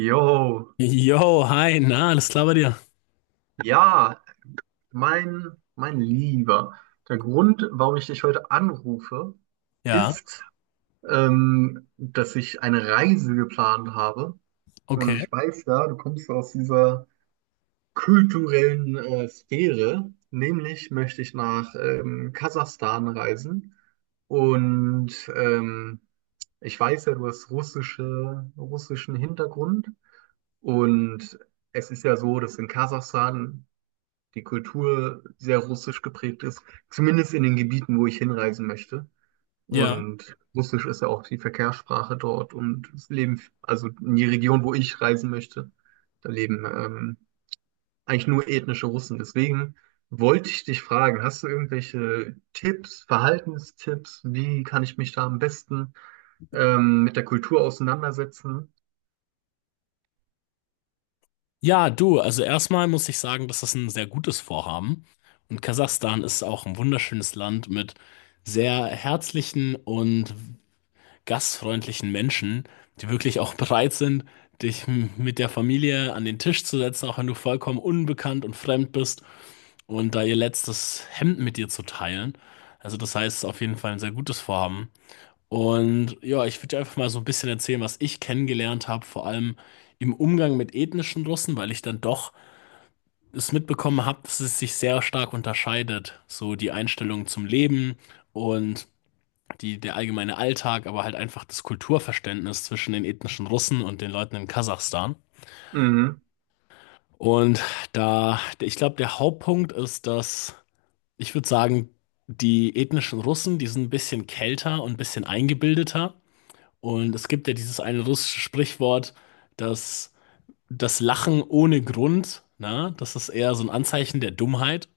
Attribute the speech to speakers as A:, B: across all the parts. A: Jo,
B: Yo, hi, na, alles klar bei dir?
A: ja, mein Lieber, der Grund, warum ich dich heute anrufe,
B: Ja,
A: ist, dass ich eine Reise geplant habe. Und
B: okay.
A: ich weiß ja, du kommst aus dieser kulturellen Sphäre. Nämlich möchte ich nach Kasachstan reisen. Und ich weiß ja, du hast russischen Hintergrund und es ist ja so, dass in Kasachstan die Kultur sehr russisch geprägt ist, zumindest in den Gebieten, wo ich hinreisen möchte.
B: Ja.
A: Und Russisch ist ja auch die Verkehrssprache dort und es leben, also in die Region, wo ich reisen möchte, da leben eigentlich nur ethnische Russen. Deswegen wollte ich dich fragen, hast du irgendwelche Tipps, Verhaltenstipps? Wie kann ich mich da am besten mit der Kultur auseinandersetzen?
B: Ja, du, also erstmal muss ich sagen, dass das ein sehr gutes Vorhaben. Und Kasachstan ist auch ein wunderschönes Land mit sehr herzlichen und gastfreundlichen Menschen, die wirklich auch bereit sind, dich mit der Familie an den Tisch zu setzen, auch wenn du vollkommen unbekannt und fremd bist und da ihr letztes Hemd mit dir zu teilen. Also das heißt, es ist auf jeden Fall ein sehr gutes Vorhaben. Und ja, ich würde dir einfach mal so ein bisschen erzählen, was ich kennengelernt habe, vor allem im Umgang mit ethnischen Russen, weil ich dann doch es mitbekommen habe, dass es sich sehr stark unterscheidet. So die Einstellung zum Leben und die, der allgemeine Alltag, aber halt einfach das Kulturverständnis zwischen den ethnischen Russen und den Leuten in Kasachstan.
A: Mhm.
B: Und da, ich glaube, der Hauptpunkt ist, dass, ich würde sagen, die ethnischen Russen, die sind ein bisschen kälter und ein bisschen eingebildeter. Und es gibt ja dieses eine russische Sprichwort, dass das Lachen ohne Grund, na, das ist eher so ein Anzeichen der Dummheit.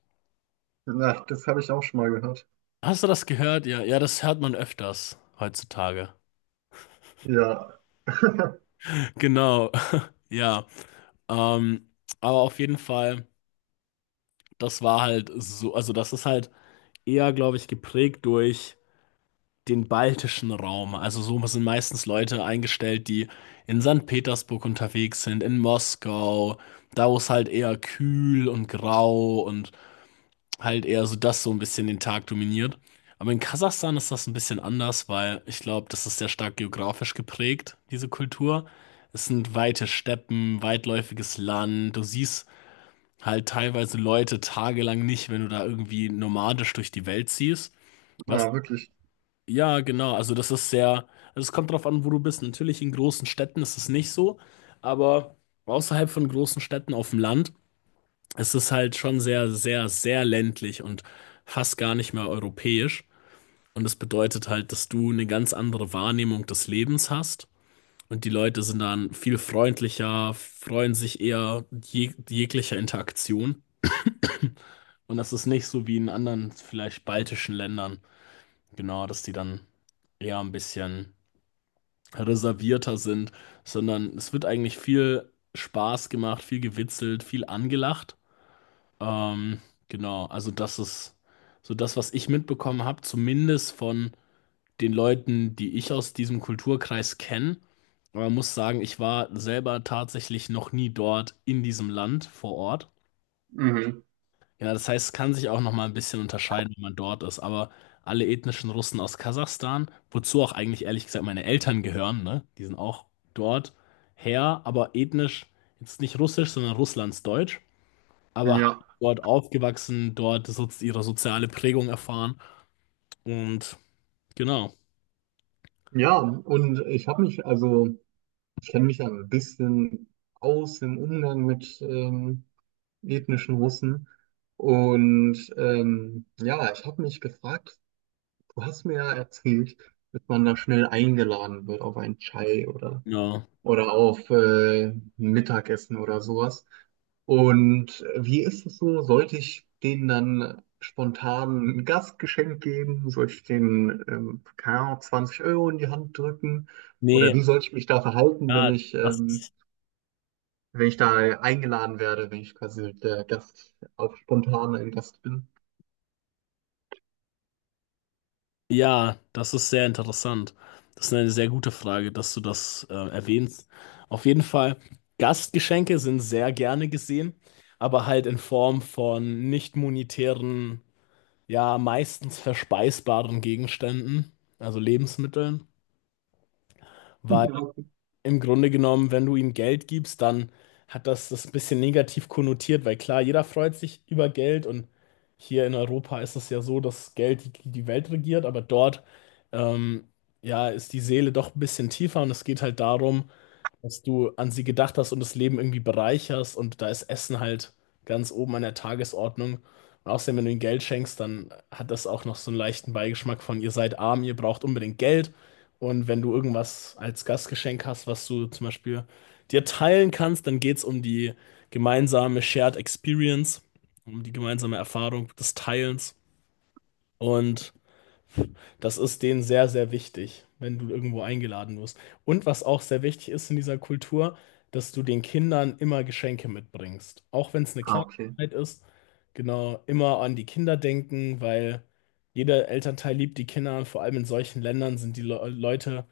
A: Ja, das habe ich auch schon mal gehört.
B: Hast du das gehört? Ja, ja, das hört man öfters heutzutage.
A: Ja.
B: Genau, ja. Ähm, aber auf jeden Fall, das war halt so, also das ist halt eher, glaube ich, geprägt durch den baltischen Raum. Also so sind meistens Leute eingestellt, die in Sankt Petersburg unterwegs sind, in Moskau, da wo es halt eher kühl und grau und halt eher so das so ein bisschen den Tag dominiert. Aber in Kasachstan ist das ein bisschen anders, weil ich glaube, das ist sehr stark geografisch geprägt, diese Kultur. Es sind weite Steppen, weitläufiges Land. Du siehst halt teilweise Leute tagelang nicht, wenn du da irgendwie nomadisch durch die Welt ziehst. Was?
A: Ah, wirklich.
B: Ja, genau. Also das ist sehr, also es kommt drauf an, wo du bist. Natürlich in großen Städten ist es nicht so, aber außerhalb von großen Städten auf dem Land, es ist halt schon sehr, sehr, sehr ländlich und fast gar nicht mehr europäisch. Und das bedeutet halt, dass du eine ganz andere Wahrnehmung des Lebens hast. Und die Leute sind dann viel freundlicher, freuen sich eher jeglicher Interaktion. Und das ist nicht so wie in anderen, vielleicht baltischen Ländern, genau, dass die dann eher ein bisschen reservierter sind, sondern es wird eigentlich viel Spaß gemacht, viel gewitzelt, viel angelacht. Ähm, genau, also das ist so das, was ich mitbekommen habe, zumindest von den Leuten, die ich aus diesem Kulturkreis kenne. Aber man muss sagen, ich war selber tatsächlich noch nie dort in diesem Land vor Ort.
A: Mhm.
B: Ja, das heißt, es kann sich auch noch mal ein bisschen unterscheiden, wenn man dort ist. Aber alle ethnischen Russen aus Kasachstan, wozu auch eigentlich ehrlich gesagt meine Eltern gehören, ne? Die sind auch dort her, aber ethnisch jetzt nicht russisch, sondern russlandsdeutsch, aber halt
A: Ja,
B: dort aufgewachsen, dort so, ihre soziale Prägung erfahren, und genau,
A: ja, und ich habe mich, also ich kenne mich ja ein bisschen aus im Umgang mit ethnischen Russen. Und ja, ich habe mich gefragt, du hast mir ja erzählt, dass man da schnell eingeladen wird auf einen Chai
B: ja.
A: oder auf Mittagessen oder sowas. Und wie ist es so? Sollte ich denen dann spontan ein Gastgeschenk geben? Soll ich denen, keine Ahnung, 20 € in die Hand drücken? Oder
B: Nee,
A: wie soll ich mich da verhalten, wenn
B: ja,
A: ich,
B: das ist,
A: wenn ich da eingeladen werde, wenn ich quasi der Gast, auch spontan ein Gast bin?
B: ja, das ist sehr interessant. Das ist eine sehr gute Frage, dass du das erwähnst. Auf jeden Fall, Gastgeschenke sind sehr gerne gesehen, aber halt in Form von nicht monetären, ja, meistens verspeisbaren Gegenständen, also Lebensmitteln, weil
A: Ja.
B: im Grunde genommen, wenn du ihm Geld gibst, dann hat das ein bisschen negativ konnotiert, weil klar, jeder freut sich über Geld und hier in Europa ist es ja so, dass Geld die Welt regiert, aber dort ähm, ja, ist die Seele doch ein bisschen tiefer und es geht halt darum, dass du an sie gedacht hast und das Leben irgendwie bereicherst und da ist Essen halt ganz oben an der Tagesordnung. Und außerdem, wenn du ihnen Geld schenkst, dann hat das auch noch so einen leichten Beigeschmack von, ihr seid arm, ihr braucht unbedingt Geld. Und wenn du irgendwas als Gastgeschenk hast, was du zum Beispiel dir teilen kannst, dann geht es um die gemeinsame Shared Experience, um die gemeinsame Erfahrung des Teilens. Und das ist denen sehr, sehr wichtig, wenn du irgendwo eingeladen wirst. Und was auch sehr wichtig ist in dieser Kultur, dass du den Kindern immer Geschenke mitbringst. Auch wenn es eine
A: Ah, okay.
B: Kleinigkeit ist, genau, immer an die Kinder denken, weil jeder Elternteil liebt die Kinder und vor allem in solchen Ländern sind die Le Leute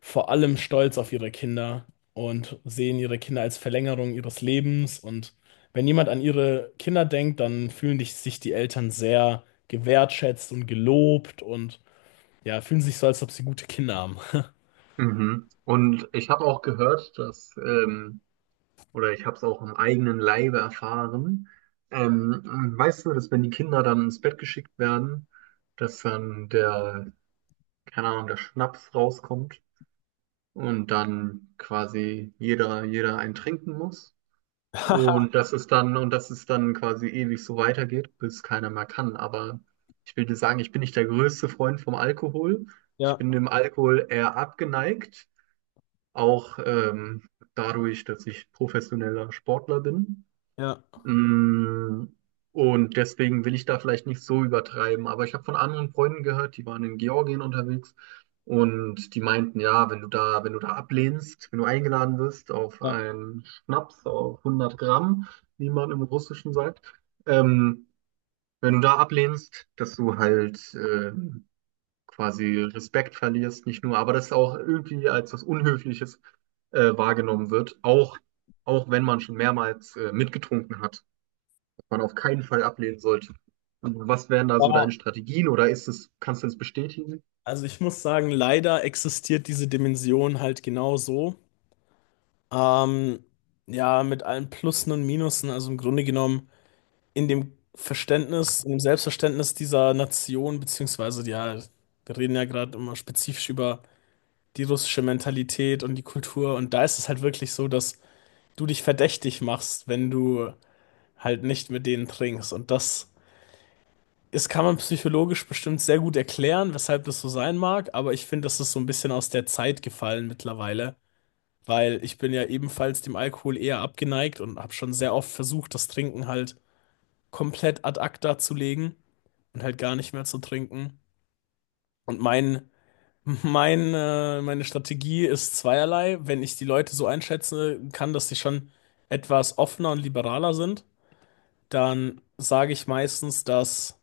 B: vor allem stolz auf ihre Kinder und sehen ihre Kinder als Verlängerung ihres Lebens. Und wenn jemand an ihre Kinder denkt, dann fühlen sich die Eltern sehr gewertschätzt und gelobt und ja, fühlen sich so, als ob sie gute Kinder haben.
A: Mhm. Und ich habe auch gehört, dass oder ich habe es auch im eigenen Leibe erfahren. Ähm, Weißt du, dass wenn die Kinder dann ins Bett geschickt werden, dass dann der, keine Ahnung, der Schnaps rauskommt und dann quasi jeder einen trinken muss. Und dass es dann quasi ewig so weitergeht, bis keiner mehr kann. Aber ich will dir sagen, ich bin nicht der größte Freund vom Alkohol. Ich bin dem Alkohol eher abgeneigt, auch dadurch, dass ich professioneller Sportler bin.
B: Ja,
A: Mm, und deswegen will ich da vielleicht nicht so übertreiben. Aber ich habe von anderen Freunden gehört, die waren in Georgien unterwegs und die meinten, ja, wenn du da ablehnst, wenn du eingeladen wirst auf
B: ja.
A: einen Schnaps auf 100 Gramm, wie man im Russischen sagt, ähm, wenn du da ablehnst, dass du halt quasi Respekt verlierst, nicht nur, aber das auch irgendwie als was Unhöfliches wahrgenommen wird, auch wenn man schon mehrmals mitgetrunken hat man auf keinen Fall ablehnen sollte. Und was wären da so deine
B: Aber,
A: Strategien oder ist es, kannst du es bestätigen?
B: also ich muss sagen, leider existiert diese Dimension halt genau so. Ähm, ja, mit allen Plussen und Minusen, also im Grunde genommen in dem Verständnis, in dem Selbstverständnis dieser Nation, beziehungsweise, ja, wir reden ja gerade immer spezifisch über die russische Mentalität und die Kultur und da ist es halt wirklich so, dass du dich verdächtig machst, wenn du halt nicht mit denen trinkst und das kann man psychologisch bestimmt sehr gut erklären, weshalb das so sein mag, aber ich finde, das ist so ein bisschen aus der Zeit gefallen mittlerweile, weil ich bin ja ebenfalls dem Alkohol eher abgeneigt und habe schon sehr oft versucht, das Trinken halt komplett ad acta zu legen und halt gar nicht mehr zu trinken. Und meine Strategie ist zweierlei. Wenn ich die Leute so einschätzen kann, dass sie schon etwas offener und liberaler sind, dann sage ich meistens, dass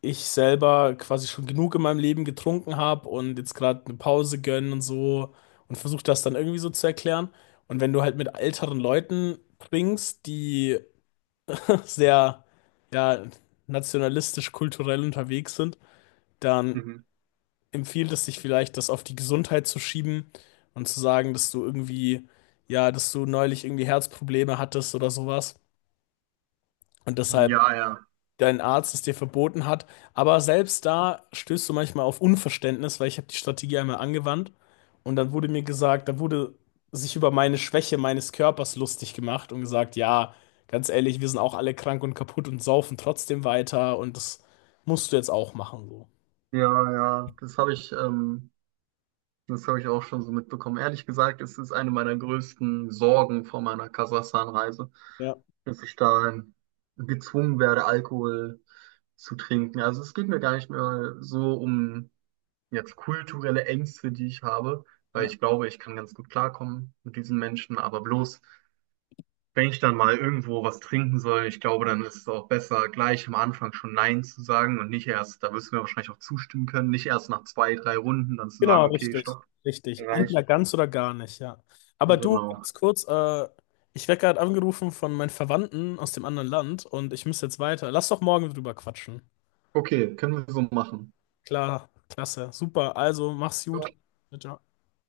B: ich selber quasi schon genug in meinem Leben getrunken habe und jetzt gerade eine Pause gönnen und so und versuche das dann irgendwie so zu erklären. Und wenn du halt mit älteren Leuten trinkst, die sehr, ja, nationalistisch, kulturell unterwegs sind, dann
A: Mhm.
B: empfiehlt es sich vielleicht, das auf die Gesundheit zu schieben und zu sagen, dass du irgendwie, ja, dass du neulich irgendwie Herzprobleme hattest oder sowas. Und deshalb
A: Ja, ja.
B: dein Arzt es dir verboten hat. Aber selbst da stößt du manchmal auf Unverständnis, weil ich habe die Strategie einmal angewandt und dann wurde mir gesagt, da wurde sich über meine Schwäche meines Körpers lustig gemacht und gesagt, ja, ganz ehrlich, wir sind auch alle krank und kaputt und saufen trotzdem weiter und das musst du jetzt auch machen, so.
A: Ja, ja. Das habe ich auch schon so mitbekommen. Ehrlich gesagt, es ist eine meiner größten Sorgen vor meiner Kasachstan-Reise,
B: Ja,
A: dass ich da gezwungen werde, Alkohol zu trinken. Also es geht mir gar nicht mehr so um jetzt kulturelle Ängste, die ich habe, weil
B: ja.
A: ich glaube, ich kann ganz gut klarkommen mit diesen Menschen, aber bloß wenn ich dann mal irgendwo was trinken soll, ich glaube, dann ist es auch besser, gleich am Anfang schon Nein zu sagen und nicht erst, da wirst du mir wahrscheinlich auch zustimmen können, nicht erst nach zwei, drei Runden dann zu
B: Genau,
A: sagen, okay,
B: richtig,
A: stopp,
B: richtig. Entweder
A: reicht.
B: ganz oder gar nicht, ja. Aber du,
A: Genau.
B: ganz kurz, ich werde gerade angerufen von meinen Verwandten aus dem anderen Land und ich muss jetzt weiter. Lass doch morgen drüber quatschen.
A: Okay, können wir so machen.
B: Klar, klasse, super. Also, mach's gut.
A: Ja.
B: Ciao, ciao.